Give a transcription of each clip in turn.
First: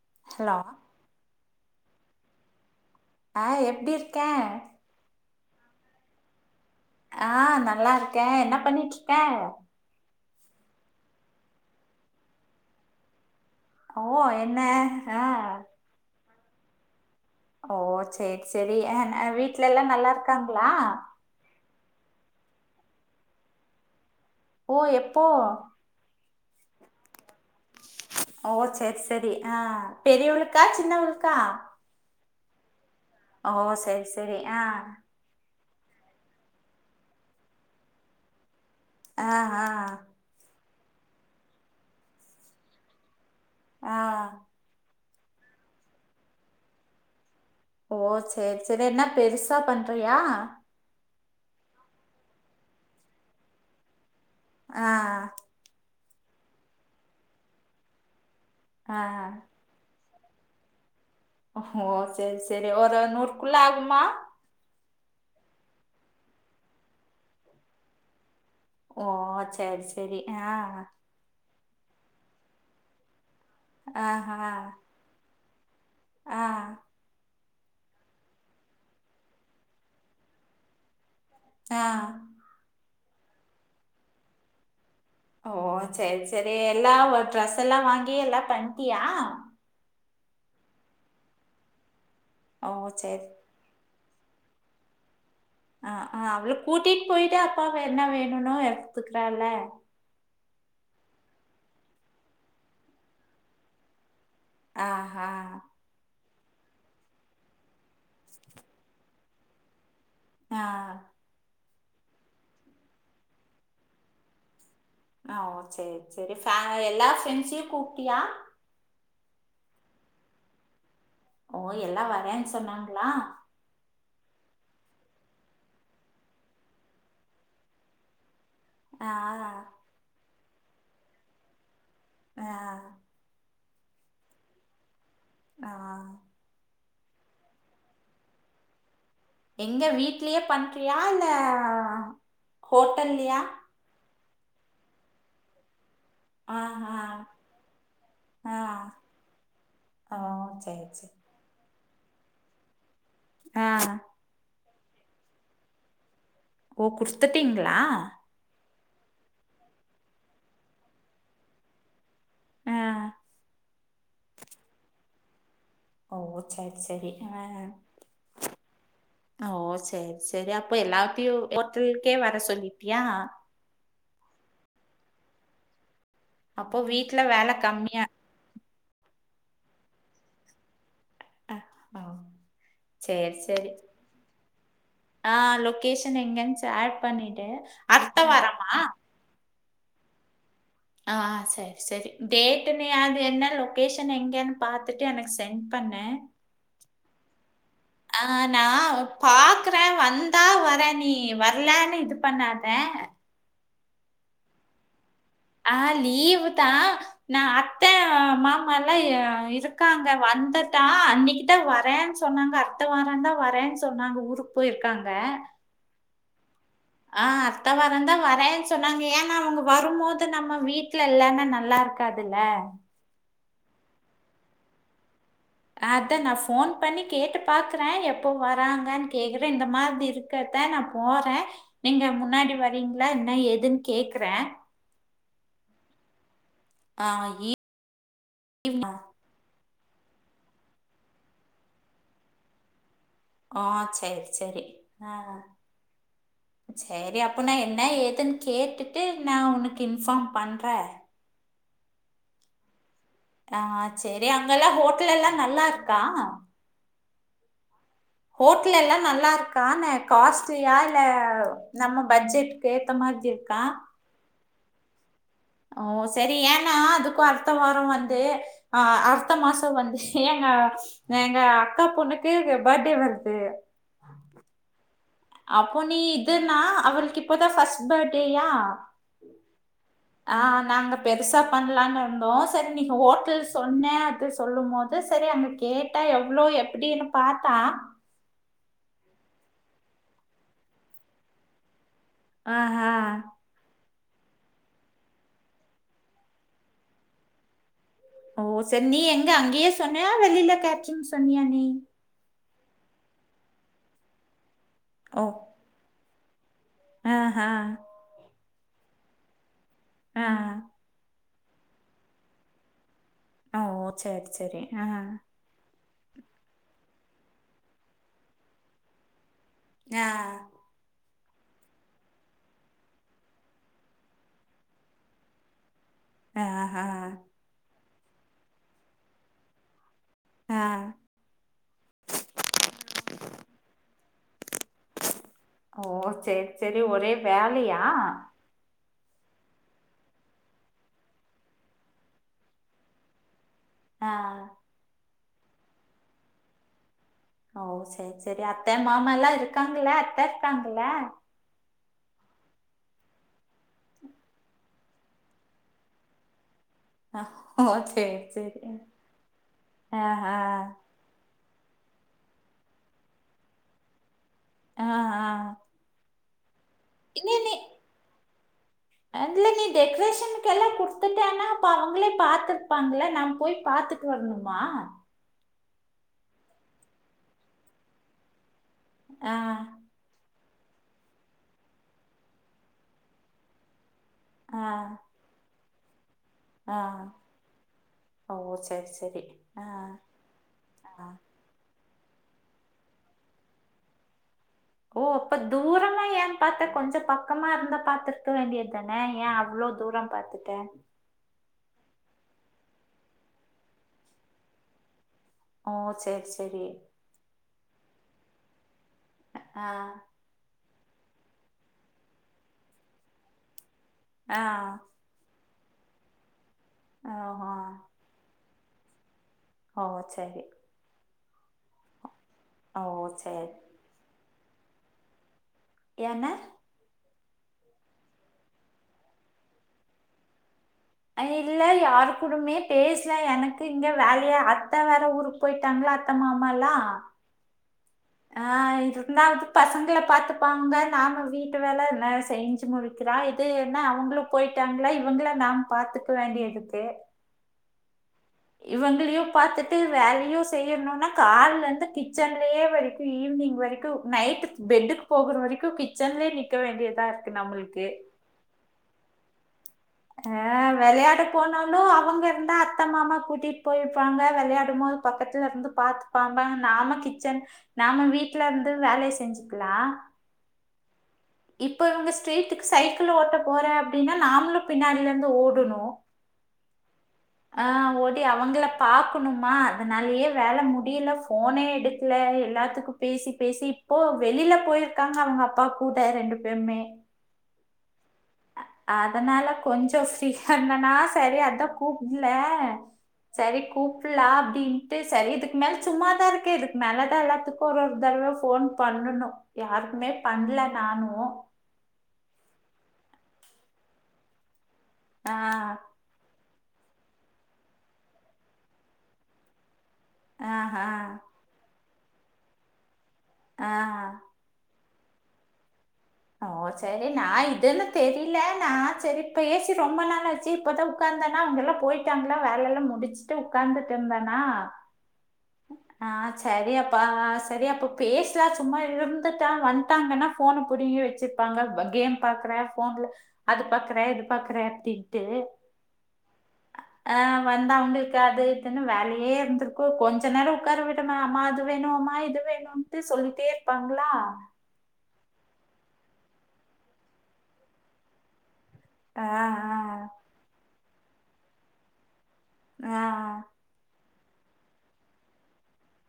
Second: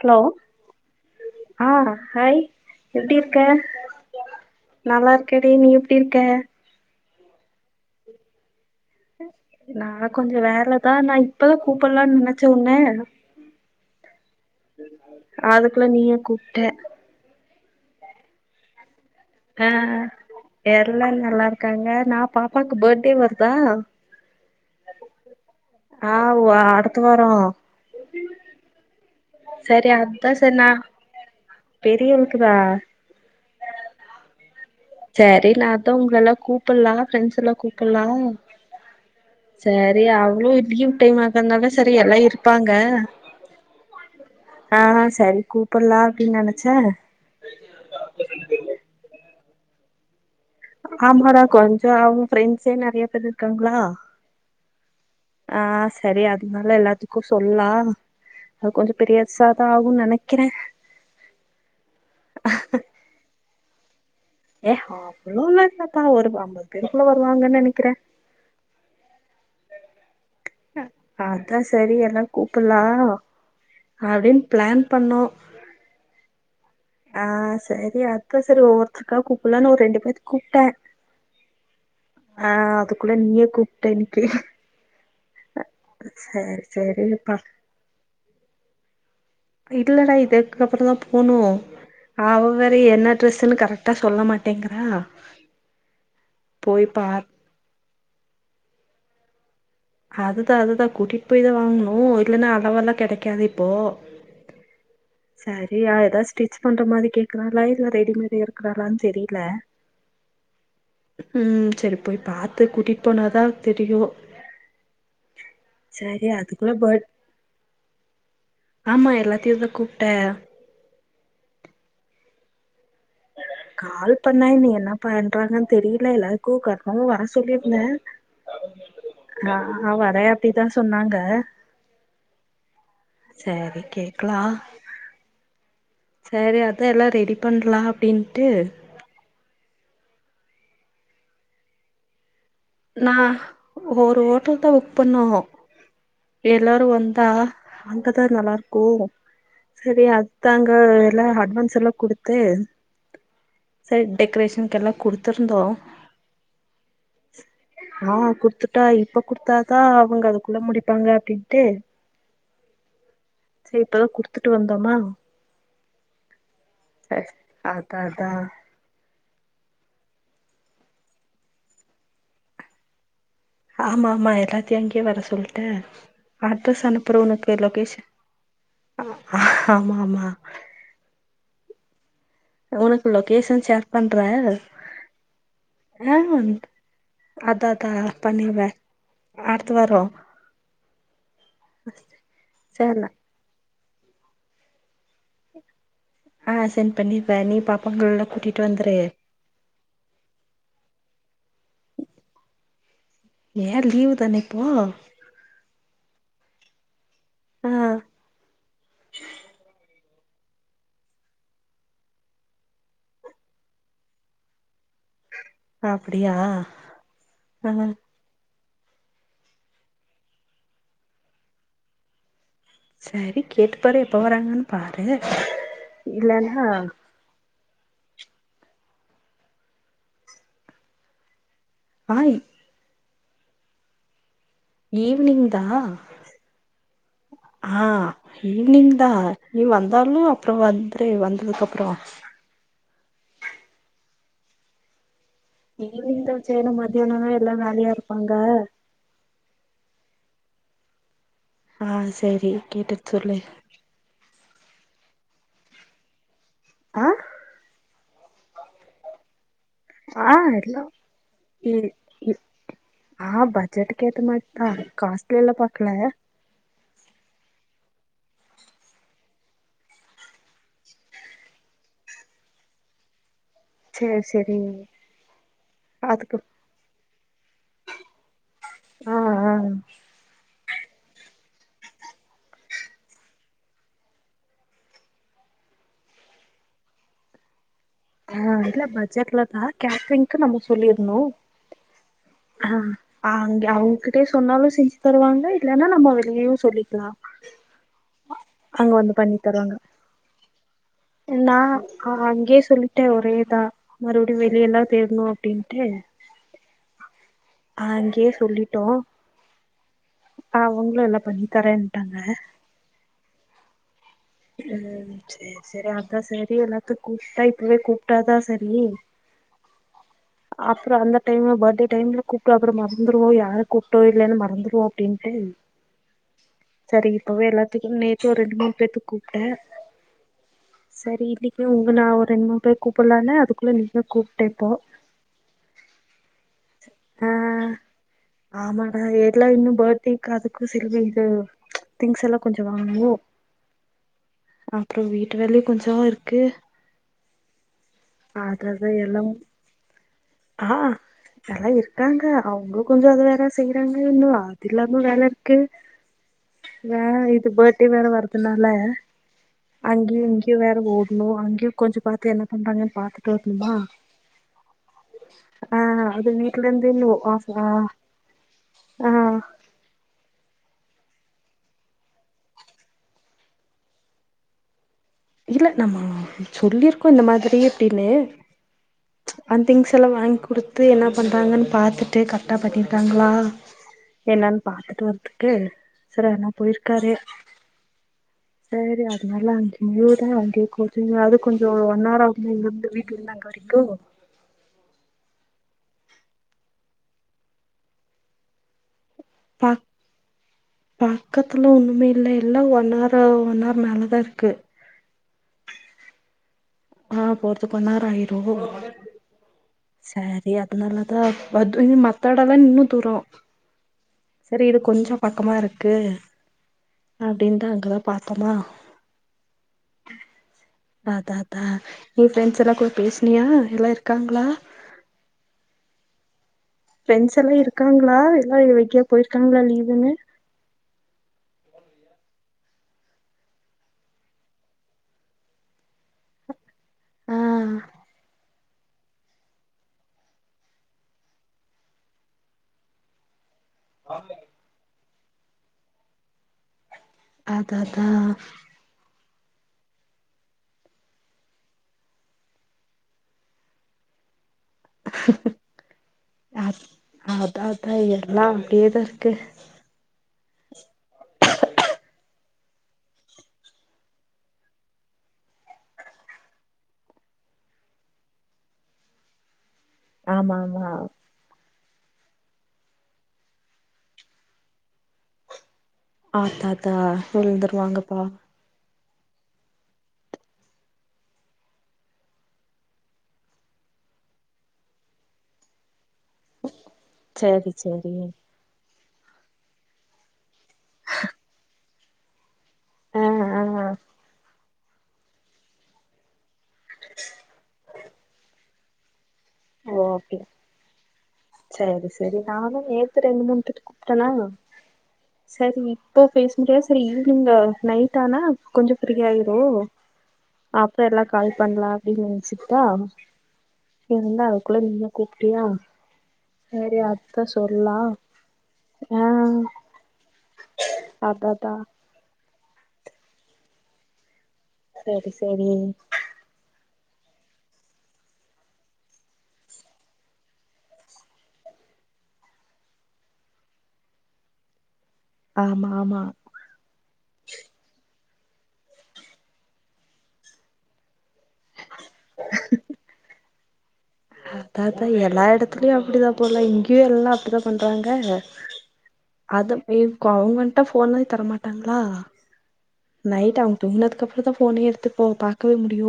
Hello ஆ hi எப்படி ஆ இருக்கே எப்டி இருக்க நல்லா இருக்கேடி நீ எப்படி இருக்கே ஆ நல்லா இருக்கே என்ன பண்ணிட்டு இருக்கே நா கொஞ்சோ வேலதா நா இப்பதா கூப்பலான்னு நெனச்சே உன்ன ஓ என்ன ஆ குள்ள நீயே கூப்ட ஓ சேரி சேரி ஏ வீட்ல எல்லா நல்லா இருக்காங்களா க்காங்க நா பாப்பாக்கு பர்த்டே வருதா ஓ எப்போ ஆ அடுத்த வாரோ ஓ சேரி சேரி ஆ சரி அதா சரி பெரியவளுக்கா நா சின்னவளுக்கா பெரியவளுக்குதா ஓ சேரி சேரி ஆ சேரி நா அதா உங்கள எல்லா கூப்பலா பிரண்ட்ஸ் எல்லா கூப்பலா ஆ ஆ சேரி அவ்லு லீவ் டைம் ஆகறனால சேரி எல்லா இருப்பாங்க ஆ ஆ சேரி கூப்டலா அப்டினு நெனைச்சே ஓ சேரி சேரி என்ன பெருசா பண்றியா ஆமாடா கொஞ்சோ அவுங்க ஃப்ரெண்ட்ஸே நெறைய பேரு இருக்காங்களா ஆ ஆ சேரி அதுனால எல்லாத்துக்கு சொல்லுலா அது கொஞ்சோ ஆ பெரியசா தாவு நெனைக்கிறே ஓஹோ சேரி சேரி ஒரு நூறுக்குள்ள ஆகுமா ஏ அவ்ளோல இல்லபா ஒரு ஐம்பது பேருக்குள்ள வருவாங்கன்னு நெனைக்குற ஓ செரி செரி ஆ அதா செரி எல்லா கூப்பலா ஆஹா அப்டின்னு பிளான் பண்ணோ ஆ ஆ செரி அதா செரி ஒவ்வொருத்திருக்கா கூப்பலான்னு ஒரு ரெண்டு பேத்துக்கு கூப்டே ஆ ஆ அதுக்குள்ள நீயே கூப்ட இன்னிக்கு ஓ செரி செரி எல்லா சரிப்பா டிரஸ் எல்லா வாங்கி எல்லா பண்டியா இல்லடா இதுக்கு அப்புறதா போணு அவ ஓ வேற என்ன சரி ட்ரஸ்ன்னு கரெ டா சொல்ல மாட்டேங்கறா அ ஆ அவள கூட்டிட் போயிட்டு அப்ப அவ என்ன வேணுன்னோ எடுத்துக்கறால அதுதா அதுதா கூட்டிட் போய் தா வாங்கணு இல்லேன்னா அளவெல்லா கிடைக்காது இப்போ ஆ ஹா செரியா ஏதாவது ஸ்டிச் பண்ற மாதி கேக்குறாளா இல்ல ரெடிமேட் எடுக்குறாளான்னு தெரியில ஆ ம் செரி போய் பாத்து கூட்டிட்டு போனாதா தெரியு ஆ ஓ செரி சரி செரி வேற அதுக்குள்ள பர்த் எல்லா ஃப்ரெண்ட்ஸ்யு கூப்டியா ஆமா எல்லாத்தையு தா கூப்டே ஓ எல்லா வரேன்னு சொன்னாங்களா கால் பண்ண இனி என்ன பண்றாங்கன்னு தெரியில எல்லாருக்கு கன்ஃபார்மா வர சொல்லியிருந்த ஆ ஆ ஆ வரே அப்டிதா சொன்னாங்க ஆ செரி கேக்கலா ஆ செரி அதா எல்லா ரெடி பண்ணலா அப்டின்டு எங்க வீட்லயே பண்றியா இல்ல ஆ நா ஒரு ஹோட்டல் தா புக் பண்ணோணு எல்லாரு ஆஹா வந்தா அங்கதா நல்லா ஆ இருக்கு செரி ஓ அதாங்க சரி சரி எல்லா அட்வான்ஸ் எல்லா குடுத் ம் ஆ செரி டெக்கரேஷன்னுக்கு எல்லா குடுத்துருந்தோ ஓ குடுத்து ஆ குடுத்துட்டா இப்ப குடுத்தாதா அவங்க அதுக்குள்ள முடிப்பாங்க அப்டின்ட்டு ஆ செரி இப்பதா குடுத்துட்டு வந்தோமா ஓ செரி செரி ஆ அதா அதா ஓ செரி செரி அப்ப எல்லாத்தையு ஹோட்டலுக்கே வர சொல்லிட்டியா ஆமா ஆமா எல்லாத்தையு அங்கேயே வர சொல்டேன் அப்போ அட்ரஸ் அனுப்புறே வீட்ல வேல உனக்கு கம்மியா லொகேஷன் ஆ ஆமா ஆமா அ ஒ உனக்கு லொகேஷன் ஷேர் பண்றே ஆ லொகேஷன் எங்கன்னு ஷேர் பண்ணிட்டு அதா அதா அட்த்த பண்ணிருவே வரமா அடுத்த வாரோ ஆ ஆ செரி செரி டேட்டு இனி சேர்ண்ண அது என்ன லொ லொகேஷன் எங்கேன்னு பாத்துட்டு எனக்கு சென்ட் பண்ணு ஆ சென்ட் பண்ணிருவ நீ பாப்பாங்களல்லா கூட்டிட்டு வந்துரு பாக்குற வந்தா வரே நீ வரலேன் இது பண்ணாத ஏ லீவு தான இப்போ ஆ லீவு தா நா ஆ அத்த மாமால்லா அ இருக்காங் ங்க வந்துட்டா அன்னிக்கு தா வரேன் சொன்னாங்க அத்த வாரந்தா வரேன் சொன்னாங்க ஊருக் போய்ருக்காங்க அப்படியா ஆ அத்த வராந்தா வரே இப்ப நாங்க ஏன்னா அவங்க வரும்போது நம்ம வீட்ல இல்லனா நல்லாருக்காதுல சரி கேட்டு பாரு எப்ப வராங்கன் பாரு அதா நா இல்லன்னா ஃபோன் பண்ணி கேட்டு பாக்குற எப்போ வராங்கன் கேக்குற இந்த மாதிரி இருக்கத்த நா போறே நீங்க ஆ முன்னாடி வரீங்ளா என்னா ஏதுன் கேக்குற ஈவ்னிங் தா ஆ ஈ- ஆ ஈவ்னிங் தா நீ வந்தாலு அப்ற வந்ரு வந்ததுக்கு அப்ற ஆ செரி செரி ஆ ஈவினிங் தா செய்யணு செரி மத்தியானோனா அப்ப எல்லா நா என்ன வேலையா இருப்பாங்க ஏதுன் கேட்டு ட்டு நா உனக்கு இன்ஃபார்ம் பண்ற ஆ செரி கேட்டுட் சொல்லு ஆ செரி அங்கல்லா ஹோட்டல்லல்லா நல்லாருக்கா ஆ ஹோட்டல்லல்லா நல்லாருக்கான ஆ காஸ்ட்லியா எல்லா இல்ல இ நம்ம பட்ஜெட்டுக் ஏத்த மாதிரி இருக்கா கேத்த மாரி தா காஸ்த் ஓ செரி ஏன் னா அதுக்கு அடுத்த வாரம் வந்து அ அடுத்த மாச வந்து ஹேங்கா எங்க அக்கா பொண்ணுக்கு பர்த்டே வருது செர் செரி அப்போ நீ இதுன்னா அவளுக்கு இப்பதா ஃபர்ஸ்ட் பர்ட்டேயா ஆ ஆ ஆ நாங்க பெருசா பண்ணலான் இருந்தோ செரி நீ இப்போ ஹோட்டல் சொன்ன அது சொல்லும்போது செரி அந்த கேட்டா எவ்ளோ எப்டின் பாத்தா ஆஅதுக்லா பட்ஜெட்லப்பா கேட்ரிங்க்கு நம்ம சொல்லிர்னு ஆ ஆஹா அங்க அவங்க ட்டு சொன்னாலு செஞ்சு தருவாங்க இல்லனா நம்ம வெளியயு சொல்லிக்கலா ஓ சரி அங்க நீ வந்து எங்க பண்ணி அங்கயே தருவாங்க சொன்னியா வெளில கேட்ரிங் சொன்னியா நா நீ அங்கயே சொல்லிட்டே ஒரேதா மறுபடியு வெளியெல்லா தேடணு அப்டின் ஏ ஆ ஹா அங்கயே சொல்லிட்டோ ஆ அவ்ங்ளே எல்லா பண்ணி தரேன்ட்டாங்க ஆ ஓ சேரி ம் செர் செரி அதா செரி எல்லாத்தையு கூப்ட்டா இப்பவே கூப்ட்டாதா செரி ஆ அப்றோ அந்த டைம்ல பர்த்டே டைம்ல கூப்ட்டா அப்றோ மறந்துருவோ யார கூப்ட்டோ இல்லன் மறந்துருவோ அப்டின்ட்டு ஆஹா சரி இப்பவே எல்லாத்துக்கு நேத்து ஒரு ரெண்டு மூணு பேத்துக்கு கூப்ட அ சரி இன்னைக்கு உங்க நா ஒரு ரெண்டு மூணு பேர் கூப்புலான அதுக்குள்ளே நீயே கூப்ட இப்போ ஓ செரி செரி ஒரே ஆ வேலையா ஆமாடா எல்லா இன்னு பத்டேக்கு அதுக்கு செல்வே இது திங்ஸ் எல்லா கொஞ்ச வாங்வோ ஆ அப்புற வீட்டு வேல கொஞ்சோ இருக்கு ஓ சரி சரி அத்த அததா மாமால்லா எல்லாம் இருக்காங்கல்ல அத்த ஆ எலா இருக்காங்க அவுங்க கொஞ்சோ அது வேல செய்றாங்க இன்னு அது இல்லாம வேலருக்கு வே இது ஓ பர் டே வேற சரி சரி வர்றதுனால அங்கயு இங்கயு ஆஹா வேற ஓட் னோ அங்கயு கொஞ்சோ பாத்து என்ன பண்றாங்கன் பாத்துட்டு வரனுமா ஆ ஆ ஆ அது வீட்லருந்து இன்னு இல்ல ஆஃப் நீ அ ஆ டெக்ரேஷனுக்கெல்லா குடுத்துட்டேனா அப்ப அவங்களே பாத்துப்பாங்கல்ல நா போய் பாத்துட்டு வரணுமா இல்ல நம்ம சொல்லிருக்கோ இந்த மாதிரி அப்டின்னு ஆ சம் திங்ஸ் லா வாங்கி குடுத்து என்ன பண்றாங்கன் பாத்துட்டு கரெக்டா பண்ணிருக்காங்களா என்னன் ஆ பாத்துட்டு வரதுக்கு சரினா ஆ போயிருக்காரு சரி அதுனால முதான் அங்க ஆ இருக்கு அது கொஞ்சோ ஒன் ஆர் ஆகுமா இங்கருந்து வீட்லருந்து அங்க வரைக்கு ஓ அப்ப தூரமா ஏ பாத்த கொஞ்சோ பக்கமா இருந்தா பாத்துருக்க வேண்டிய தான ஏ அ அவ்ளோ பாக் தூர பாத்துட்ட பக்கத்துல ஒண்ணுமே இல்ல எல்லா ஒன் ஆர் ஆ ஒன் ஆர் மேல தா இருக்கு ஓ சேரி சேரி ஆ போறதுக்கு ஒன் ஆர் ஆயிரு ஆ சரி அதனாலதா வது இ மத்த எடோல்லா இன்னு தூரோ ஆ சரி இது கொஞ்சோ பக்கமா இருக்கு ஓஹோ அப்டின் தா அங்கதா பாத்தமா ஓ சரி அதாதா நீ ஃப்ரெண்ட்ஸ் எல்லா ஓ கூட பேசுனியா சரி எல்லா இருக்காங்களா என்ன ஃப்ரெண்ஸ் எல்லா இருக்காங்களா எல்லா எங்கயா போயிருக்காங்களா லீவுனு இல்ல யாரு கூடமே பேசல எனக்கு இங்க வேலயா அத்த வேற ஊருக் போயிட்டாங்ளா அத்த மாமாலா ஆ ஆ இருந்தாவது பசங்கள பாத்துப்பாங்க நாம வீட்டு வேல எல்லா செஞ்சு முடிக்கிறா அது என்னா அவங்களு போயிட்டாங்களா இவங்கள நா பாத்துக்க வேண்டியருக்கு அதா தா இவங்களையு பாத்துட்டு வேலையு செய்யணுனா கால்லருந்து கிச்சன்லேயே வரைக்கு ஈவினிங் வரைக்கு நைட் பெட்டுக்கு போகுற வரைக்கு கிச்சன்லயே நிக்க அ வேண்டியதா இருக்கு அதா நம்மளுக்கு அதா எல்லா அப்டியேதா இருக்கு அ வெளையாட போனாலு அவங்க இருந்தா அத் அத்தை மாமா கூட்டிட்டு போயிருப்பாங்க விளையாடுபோது பக்கத்துல இருந்து பாத்துபாங்க நாம கிச்சன் நாம வீட்டு்ல இருந்து வேலையே செஞ்சுக்கலா ஆமா ஆமா இப்ப இவங்க ஸ்ட்ரீட்டுக்கு சைக்கிள் ஓட்ட போறே அப்புடின்னா நாமளு பின்னாடில இருந்து ஓடணு ஆத்தாத்தா விழுந்துருவாங்கப்பா பாக்கணுமா அதனாலயே வேல முடியல போனே எடுக்கல எல்லாத்துக்கு பேசிப் பேசி இப்போ வெளியில போயிருக்காங்க அவங்க அப்பா கூட ரெண்டு பேருமே சேரி சேரிங்க அதனால கொஞ்ச ஃப்ரீயா இருந்தனா சேரி அத்தா கூப்புடலே ஆ சரி ஆ கூப்பலா அப்டின் சரி இதுக்கு மேல சும்மாதா இருக்கே இதுக்கு மேலதா எல்லாத்துக்கு ஒரு ஒரு தடவ ஃபோன் பண்ணணு யாருக்குமே பண்ணல நானு சரி சரி நானு நேத்து ரெண்டு மூணு டிரிப் கூப்ட்டனா ஆ சரி இப்போ பேச முடியியாது சரி ஈவ்னிங் நைட் ஆனா கொஞ்சோ ஃப்ரீ ஆயிரு ஆஹா அப்பரோ எல்லா கால் பண்லா அப்டின்னு நெனச்சுட்டா ஆ இருந்த அதுக்குள்ள நீயு கூப்ட்டியா ஓ சேரி செரி நா அதா இதுன்னு சொல்லா தெரிலே நா சேரி ஆ பேசி ரொம்ப நாள் ஆ ச்சி இப்பதா உக்காந்தனா அதா அவங்க அதா எல்லா போயிட்டாங்களா வேலைய எல்லா முடிச்சுட்டு உக்காந்துட்டு இருந்தனா சேரி சேரி சரி அப்பா சரி அப்ப பேசலா சும்மா இருந்துட்டா வந்துட்டாங்கனா ஃபோனு புடிங்கி வச்சிருப்பாங்க கேம் பாக்குற ஃபோன்ல அது பாக்குறே இது பாக்குறே அப்புடின்ட்டு ஆமா ஆமா ஆ வந்தா ஒன்னு இருகாது இதென்னு வேலேயே இருந்திருக்கு கொஞ்ச நேர உக்கார விடமா ஆமா அது வேணுமா இது வேணுட்டு சொல்லிட்டே இருப்பாங்களா அதா தா எல்லா இடத்துலயு அப்புடிதா போல இங்கேயு எல்லா அப்புடித்தா பண்றாங்க ஆ அது வேவ் கவ்ர்மெண்டு ஃபோனே தரமாட்டாங்களா ஆ ஆ நைட் அவங்க தூங்கினதுக்கு அப்பற தா ஃபோனே எடுத்து போ பாக்கவே முடியு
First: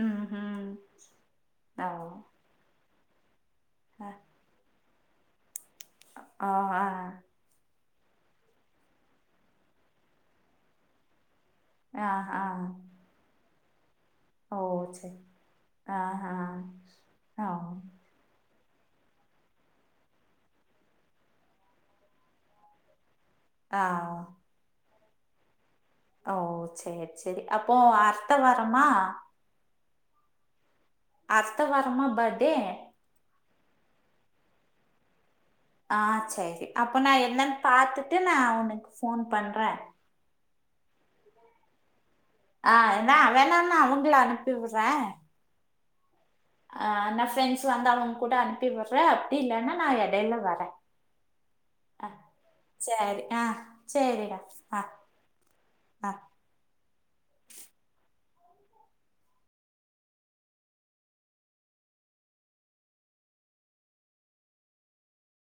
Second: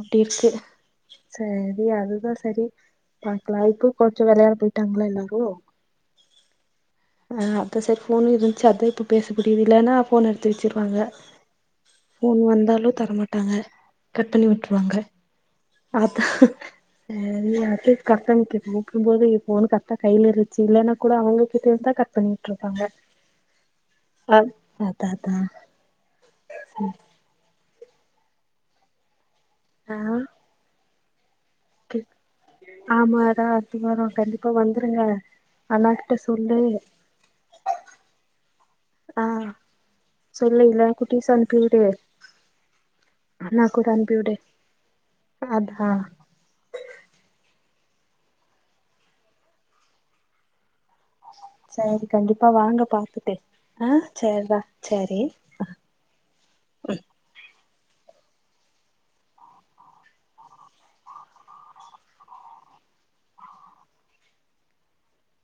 இப்புடி ம் இருக்கு ம் சேரி ஆ அதுதா சேரின்னு பாக்கலா இப்போ கொஞ்ச விளையாட போயி ட்டாங்கலா எல்லாரு ஆ அ ஆ அதா சேரி ஃபோன் இருந்துச்சு அதா இப்ப பேச முடியுது இல்லன்னா ஃபோன் எடுத்து வச்சிருவாங்க ஆ ஃபோன் ஆ வந்தாலு தரமாட்டாங்க கட் பண்ணி ஓ விட்டுருவாங்க சரி ஆ அதா ஆ ஆ சேரி அது கரெக்ட்டா நீங்க கூப்பிடு போது ஏ ஃபோனு கரெக்டா கையிலே இருந்துச்சு இல்லன்னா கூட அவங்ககிட்ட இருந்த கட் பண்ணி உட்டுருப்பாங்க ஆ அத் அதா தா ஓ சேரி சேரி அப்போ அடுத்த வாரமா ஆ அடுத்த வாரம பர்த்டே ஆமாடா அடுத்த வாரோ கண்டிப்பா வந்துருங்க அண்ணா ஆ கிட்ட சொல்லு சரி. அப்போ நா என்னன்னு பாத்துட்டு நா உனக்கு ஃபோன் ஆ பண்றேன். சொல்ல இல்லான குட்டிஸ அனுப்பி விடு ஆ என்ன வேனான்னா அவங்கள அனுப்பிவிடு அனுப்பி விடுற அதா அ நா ஃப்ரெண்ட்ஸ் வந்தா அவங்க கூட அனுப்பி விட்ற அப்டி இல்லன்னா நா எடைல வர சரி அ கண்டிப்பா வாங்க சரி பாத்துட்டு ஆ சரிடா சேர்ரா ஆ சரி ஆ.